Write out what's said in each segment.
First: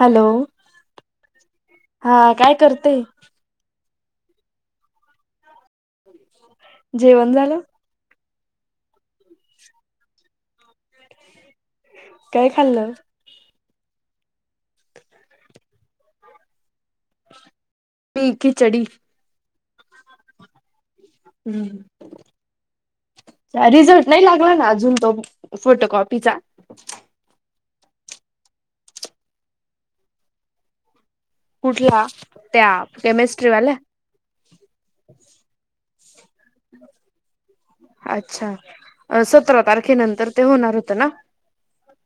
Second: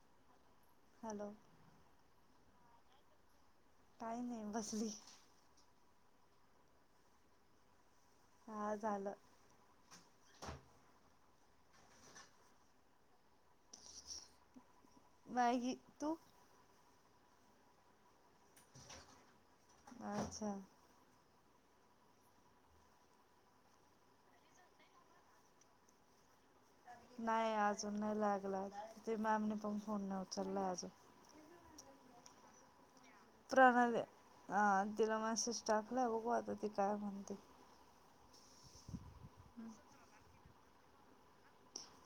Hello hello हा काय करते काही नाही बसली जेवण झालं ह झालं काय खाल्लं मागी तू मीखी चढी अच्छा हम्म अच रिझर््ट नाही लागला ना जून तो फोटोकॉपीचा नाही अजून नाही लागला तिथे मॅमने पण फोन नाही उचलला अजून कुठला त्याम प्रणाले अ तिला मॅसेज टाकला बघ आता ती काय म्हणते अच्छा सतरा तारखेनंतर ते होणार होतं ना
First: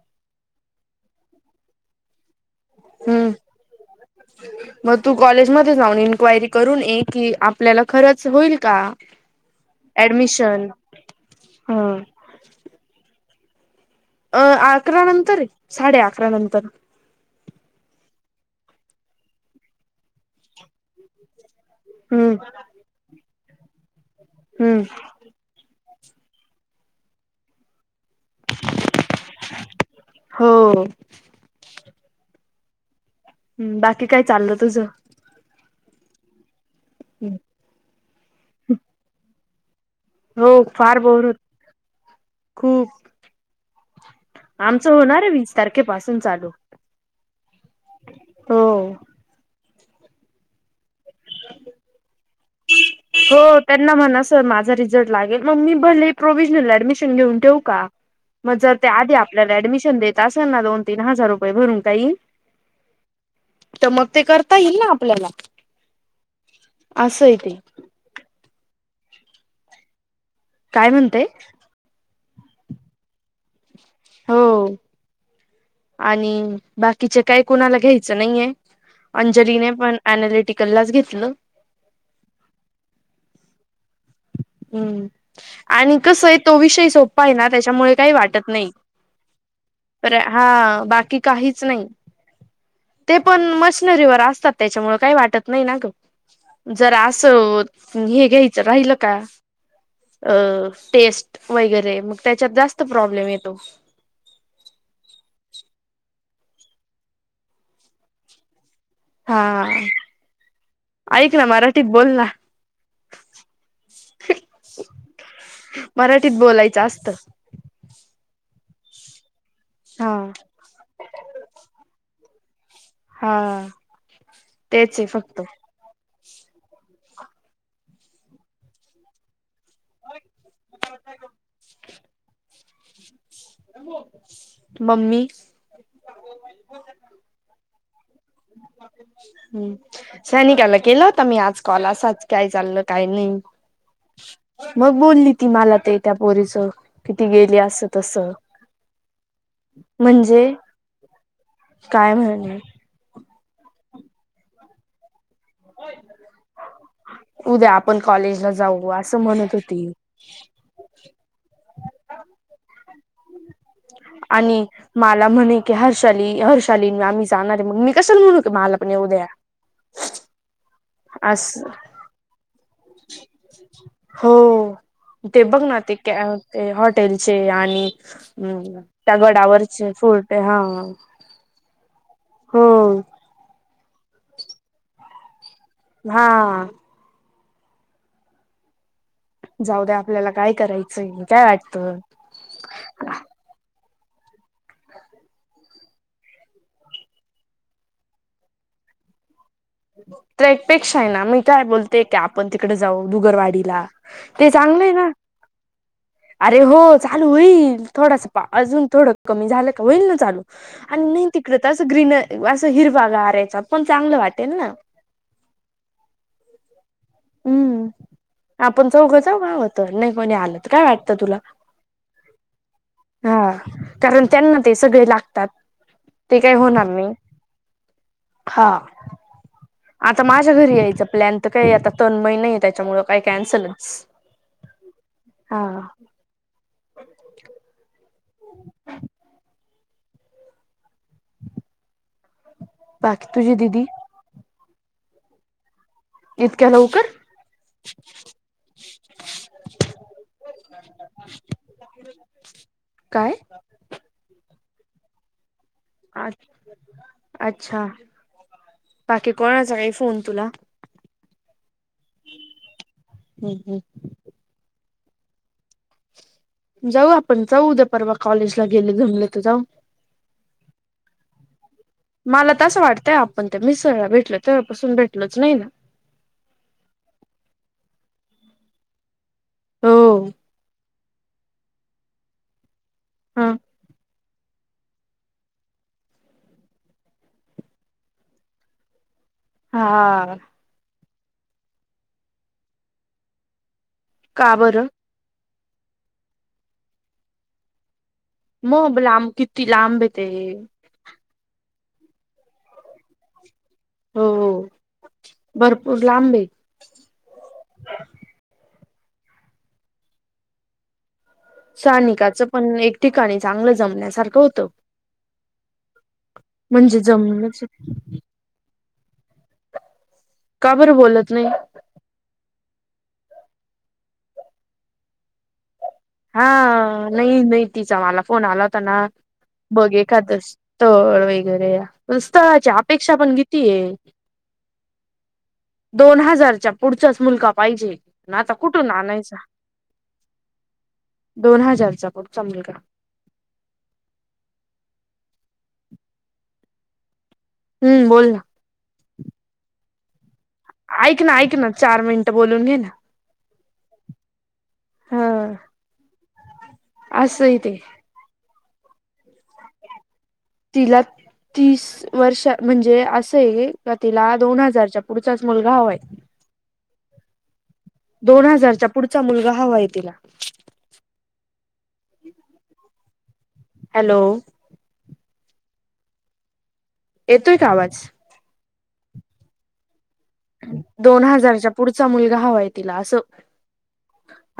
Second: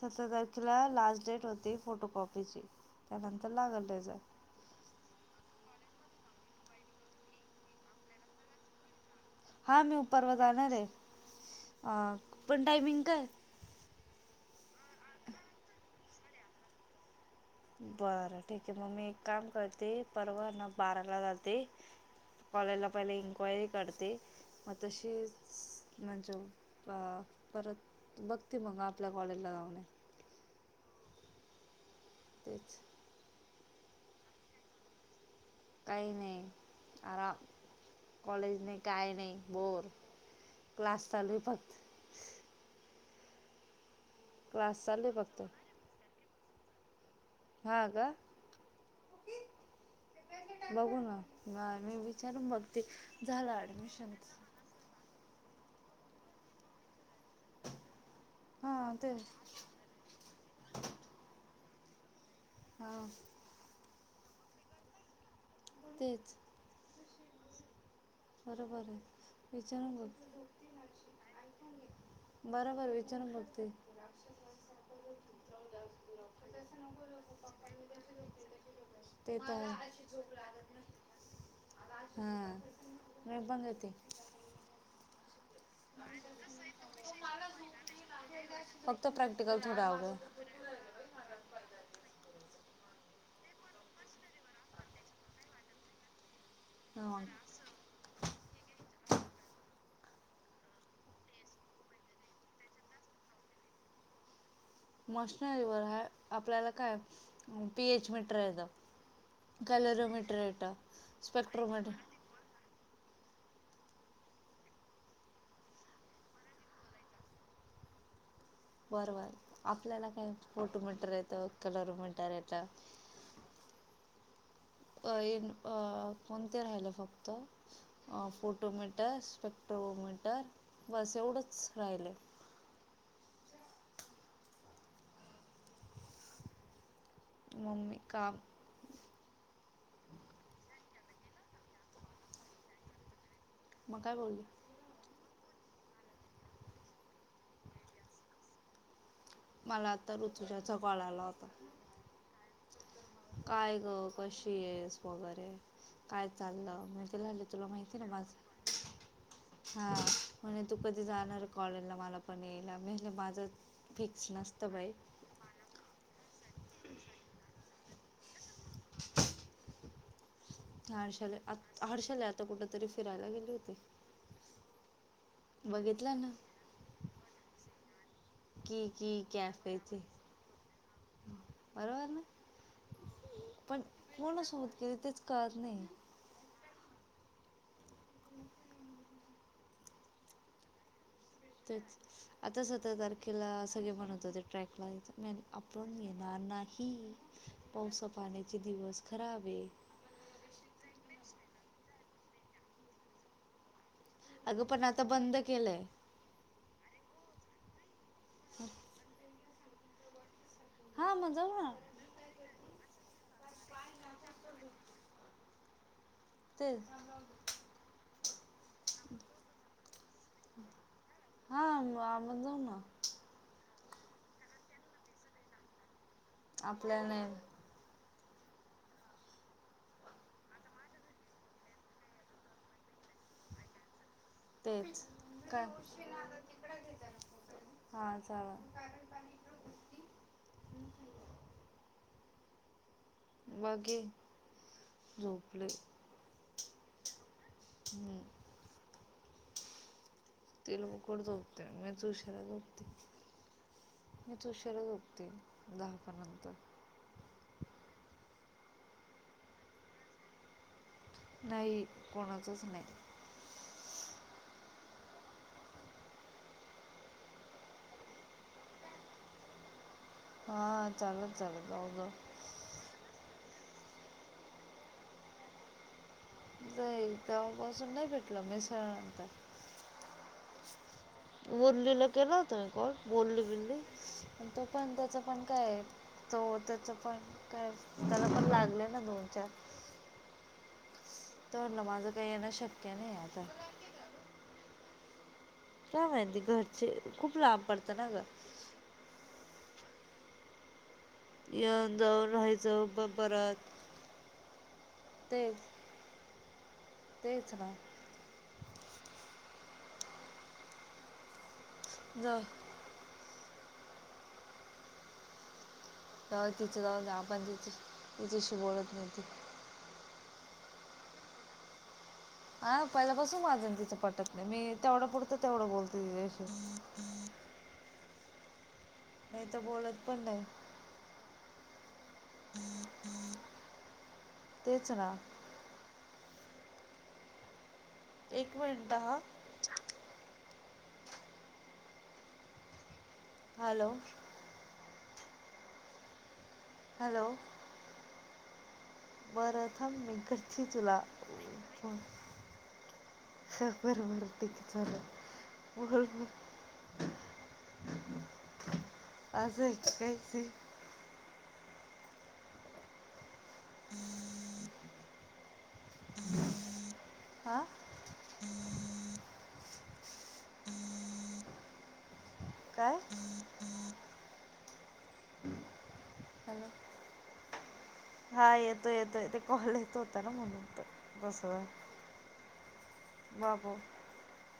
सतरा तारखेला लास्ट डेट होती फोटोकॉपीची त्यानंतर लागलले जा ह मग तू कॉलेजमध्ये जाऊन इन्क्वायरी करून ये की आपल्याला खरंच होईल का हा मी उपरवर ऍडमिशन जाणार आहे ह पण टायमिंग काय अ अकरा नंतर साडे अकरा नंतर बरं ठीक आहे मग मी एक काम करते परवा ना बाराला जाते हम्म कॉलाला पहिले इन्क्वायरी करते मग हम्म तशीच म्हणजे परत बघते मग आपल्या कॉलेजला लाऊणे हो तेच हम् बाकी काय चाललं तुझं काही नाही आराम कॉलेज नाही काय नाही बोर हो फार क्लास बोर होत चालू फक्त खूप क्लास आमचं चालू होणार आहे फक्त वीस तारखेपासून चालू हा का हो. बघू ना मी त्याच्यान मग ते झालं हो त्यांना ऍडमिशन म्हणा सर माझा जर लागेल मग मी भले प्रोव्हजनल ऍडमिशन घेऊन ठेऊ का मग जर ते आधी आपल्याला ऍडमिशन देत असेल ना दोन तीन हजार रुपये भरून काही हा तर मग ते करता येईल ना आपल्याला तेच अससय ते बरोबर आहे विचारून कर काय म्हणतेय बरोबर विचार बघते हो आणि बाकीचे काय कोणाला घ्यायचं नाहीये ते तर अंजलीने पण अनालिटिकललाच घेतलं हा मी बंदती हम्म आणि कस आहे तो विषय सो्पा आहे ना त्याच्यामुळे काही वाटत नाही. फक्त प्रॅक्टिकल थोडं तर आवडं हा बाकी काहीच नाही ते पण,, मशनरीवर असतात त्याच्यामुळ काही वाटत नाही ना ग. जरा हां असं,, हे घ्यायचं राहिलंऽ का,, अ,, टेस्ट वगैरे, मग त्याच्यात जास्त प्रॉब्लेम येतो. मशनरीवर हाय, आपल्याला काय पी एच मीटरयचंऽ हा कलरो ममीट,, र ट ऐक ना मराठीत स्पेक्ट्रोमीटर, बोल ना मराठीत बोलायचं असस्त. बरं, बर आपल्याला हा काय,, फोटो म्हणत रेतो कलर म्हणत यता. हा, तेच आहे अ, फक्त येन,, कोणते राहिले फक्त फोटोमीटर स्पेक्ट्रोमीटर बस एवढंच राहिलंय म्मी. [inaudible] मम्मी का हम्म, सैनिकाला केला होता मी आज कॉल असाच काय चाललं काही नाही. मग काय बोलली? मग बोलली ती मला ते त्या पोरी सोबत, कि ती गेली असं तस. मला आता म्हणजे ऋतुजाचा कॉल आला होता. काय म्हण? [unintelligible] काय ग? कशी येस वगैरे? काय चाललं [unintelligible] झाली तुला उद्या आपण माहिती नाई माझ, कॉलेजला जाऊ असं म्हणत होती हां, म्हणे तू कधी जाणार कॉलेजला मला पण यायला मी मनल माझं फिक्स आणि, नसतं बाई मा ला म्हणे की हर्षाली, हर्षाली आम्ही जाणार आहे मग मी कशाला म्हणू कि मला पण येऊ द्या. [inaudible] हारशल अस आता हर्शल अप. आता कुठ तरी फिरायला गेले होते, हो ते बघ ना ते बघितला ना. ते हॉटेलचे आणि की त्या की गडावरचे कॅफेचे फूर्ट हा. बरोबर ना, हो पण कोणा सोबत गेली तेच कळत नाही. हा. [inaudible] जाऊदे आपल्याला काय कराय चय. [unintelligible] तेच, आता सतरा तारखेला सगळे मनत होते ते ट्रॅक ला यायच मी मनल आपण येणार नाही. पावसा पाण्याचे दिवस खराबये. ट्रेकपेक्षा आहे ना मी काय बोलते का आपण तिकडे जाऊ बुगरवाडीला. ते अगं पण चांगलंय आता ना, बंद केलंय अरे हो चालू होईल. थोडासा पा अजून थोडं कमी झालं का होईल ना चालू आणि हा नाही मग तिकड जाऊ तर ना असं ग्रीन असं हिरवा गारायचा पण चांगलं वाटेल ना. तेच. हम्म, आपण चौघं जाउ हवतर नाही कोणी आलं तर काय वाटतं तुला? आपण जाऊना. हा कारण त्यांना ते सगळे लागतात, ते काय होणार आपल्याला नाई. नाही हा. आता माझ्या घरी यायचं प्लॅन तर काय आता तन्मय नाही त्याच्यामुळ. काय कॅन्सलच, तेच काय हा. हा चा बाकी तुझी दिदी वगे, झोपले. इतक्या लवकर. हम्म ते लवकर झोपते मीच उशीरा झोपते. काय मीच उशीरा झोपते दहा-अकरा नंतर. अच्छा! बाकी कोणाचा काही फोन तुला? नाही कोणाचच नाही. हम्म हम्. जाऊ आपण जाऊ उद्या परवा कॉलेजला गेले जमले तर जाऊ. हा चालत चालल [unintelligible] मला तर असं वाटतंय आपण ते [unintelligible] भेटलो तेव्हापासून भेटलोच नाही ना. जाईल तेव्हापासून नाही भेटलं मिसळनंतर. हो, [unintelligible] केला होत मी कॉल, बोलली ह बिल्ली, पण तो पण त्याच पण काय आहे तो त्याच पण काय, त्याला पण लागलेलं दोन चार हां. तर ना माझं काही येणं शक्य नाही आता. का बरं? काय माहिती घरचे खूप लांब पडतं ना ग. मग लांब किती लांब येते. येऊन जाऊन राहायचं मग परत हो, ते भरपूर लांबए तेच ना. जाऊ सानिकाचं पण एक ठिकाणी चांगलं जमण्यासारखं होतं. तेव्हा तिचं म्हणजे जाऊदे आपण जमलंच तिचे तिच्याशी बोलत नाही त का बरं बोलत नाही? हा पहिल्या पाासून माझं अन तिच पटत नाही, मी तेवढ्या पुरतं तेवढं बोलते तिच्याशी. हा नाही नाही तिचा मला फोन आला होता ना, नाही तर बघ बोलत पण एखादं नाही स्थळ वगैरे. पण स्थळाची अपेक्षा पण किती आहे. तेच ना दोन हजारच्या पुढच्याच मुलगा पाहिजे, आता एक कुठून मिनिट हा आणायचा? दोन हजारचा पुढचा मुलगा. हॅलो! हॅलो! हम्म बोल ना. बरं थांब मी कर ऐक ना ऐक ना! चार मिनिटं बोलून घे ना. बर बर ठीक आहे हा चाललं. [unintelligible] असंय तेे. असंय काय ते? तिला तीस वर्षा, म्हणजे असं आहे हे का तिला दोन हजारच्या पुढचाच मुलगा हवा आहे. हां दोन हजारचा पुढचा मुलगा हवा आहे तिला. [inaudible] काय? हॅलो! हॅलो! येतोय का आवाज? येतोय येतोय, ते कॉले येत हो दोन हजारच्या पुढचा मुलगा हवाय तिला, असं बाबू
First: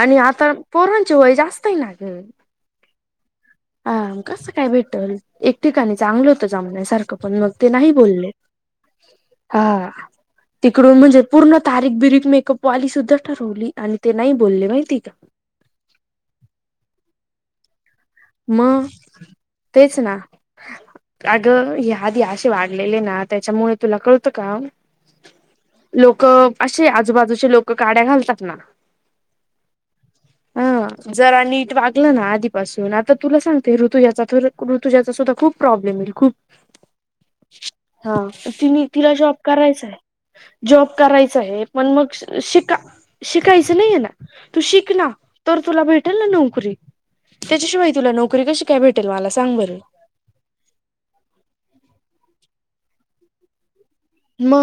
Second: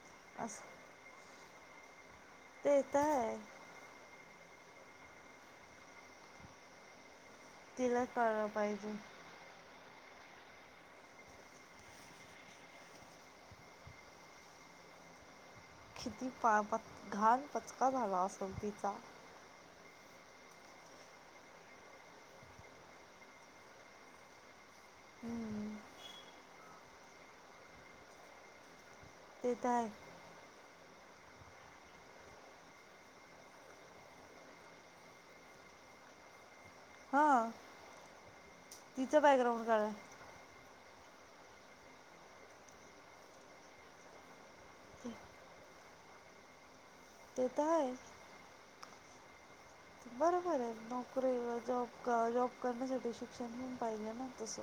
आणि आता पोरांचे वय जास्त आहे ना ग. तेे तर आहे. हा कसं काय भेटल, एक ठिकाणी चांगलं होतं जमण्यासारखं पण मग ते नाही तिला बोलले, कळलं पाहिजे हा. तिकडून म्हणजे पूर्ण तारीख बिरीक, मेकअपवाली सुद्धा ठरवली, आणि ते नाही बोलले माहिती का. किती पा बा घाण पचका झाला अस मग, तेच ना. अगं, ही आधी अशी वागलेली ना, त्याच्यामुळे तुला कळतं का? हम्म लोक असे आजूबाजूचे लोक काड्या घालतात ना ते तर आहे हा जरा नीट वागलं ना आधीपासूनच आता तुला सांगते ऋतुजचा ऋतुाचासुद्धा खूप प्रॉब्लेम येईल खूप हां हा ति तिला तिचं जॉब बॅकग्राऊंड काढा करायचय जॉब करायचा आहे पण मग शिका शिकायचं नाही आहे ना तू शिकना, तर तुला भेटेल ना नोकरी ते तर त्याच्याशिवाय आहे तुला नोकरी कशी काय भेटल मला सांग बर? बरोबर आहे नोकरी जॉब जॉब करण्यासाठी शिक्षण पण पाहिले ना. म तसं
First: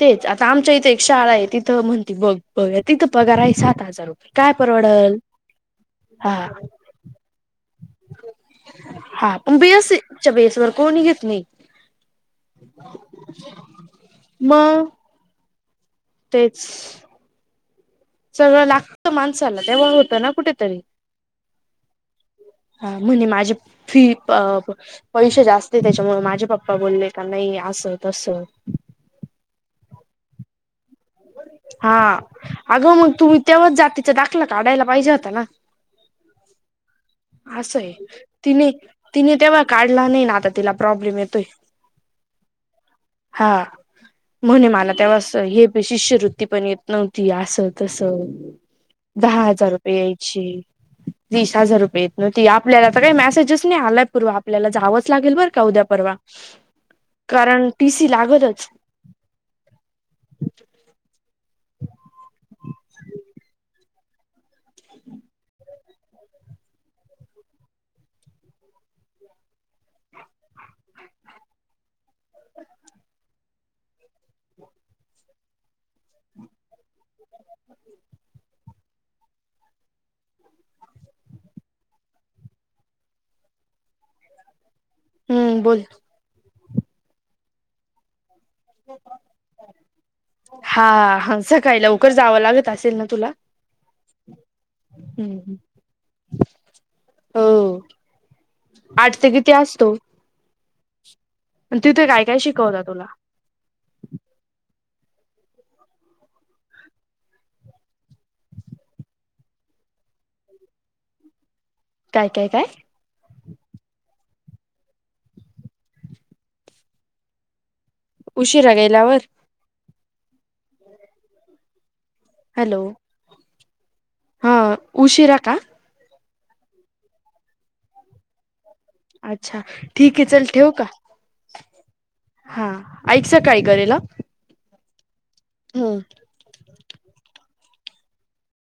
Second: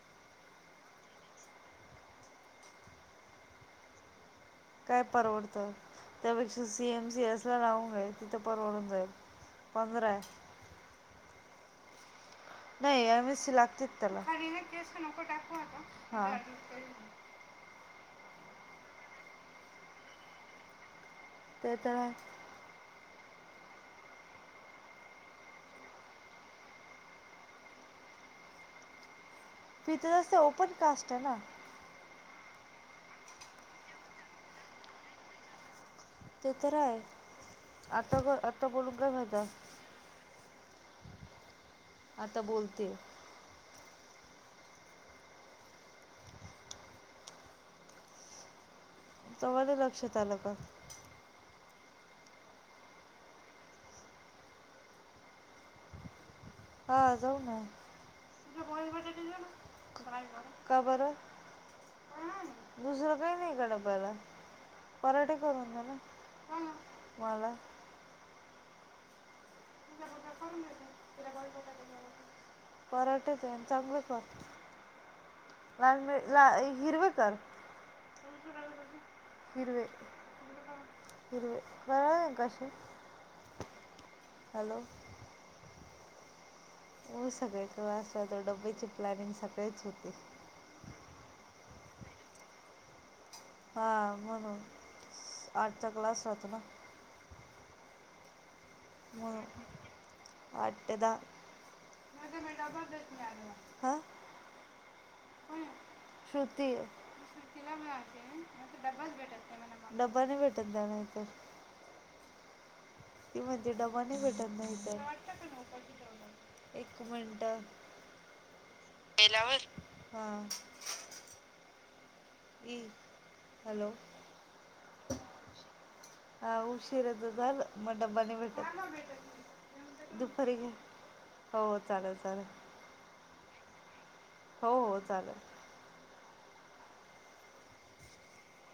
तेच, आता आमच्या इथे एक शाळा आहे तिथं म्हणती बघ बघ तिथं पगार आहे सात हजार रुपये. काय काय परवडल परवडतंय? हा त्यापेक्षा सीएम सीएस ला [unintelligible] तिथं परवडून जाईल, हा पण पंधरा आहे. बीएससीच्या बेसवर कोणी घेत नाही नाही एम एस सी लागते त्याला मग हां तेच सगळं लागत माणसाला तेव्हा होतं ना कुठेतरी ते तर आहे ह म्हणे माझी फी पैसे जास्त त्याच्यामुळे माझे पप्पा बोलले का नाही असं तस तिथं अशी ओपन कास्ट आहे ना हा अगं मग तुम्ही तेव्हाच जातीचं दाखलं काढायला पाहिजे होता ना ते तर आहे असं आहे आता आता तिने बोलून काय तिने फयदा तेव्हा काढला नाही ना आता तिला प्रॉब्लेम येतोय आता बोलते हा म्हणे मला तेव्हा अस हे शिष्यवृत्ती पण येत नव्हती असं तसं दहा तेव्हा हजार ते रुपये लक्षात आलं का यायची वीस हजार रुपये न आपल्याला तर काही मेसेजेस नाही आलाय पूवा आपल्याला जावंच लागेल बर का उद्या परवा हा जाऊ ना कारण टी सी लागतच का बर दुसरं काही नाही का डब्याला पराठे करून दे ना मला [unintelligible] कराठेच आहे आणि चांगलं कर लाल ला हिरवे कर [unintelligible] हिरवे हिरवे जवळ येना काशी हॅलो हम्म बोल हो सगळेच असला तर डब्बेचे प्लॅनिंग सकाळीच होते हा हा सकाळी लवकर जावं लागत असेल ना तुला हां म्हणून हम्म. आठचा क्लास राहतो ना हो आठ ते हो किती असतो आठ ते दहा तिथे काय काय शिकवता तुला? हां श्रृती डबा नाही भेटत जाणार तर काय काय काय? ती म्हणते डबा नाही भेटत ना हीते एक मिनट उशिरा गेल्यावर तिला होय हां हॅलो हां उशीरा का? हा उशीरच झालं मग डब्बा नाहीत भेटत अच्छा ठीक आहे चल दुपारी घे ठेवू का? हो चालेल चालेल हा ऐक सकाळी करेल अ हो हो, चालेल. हम,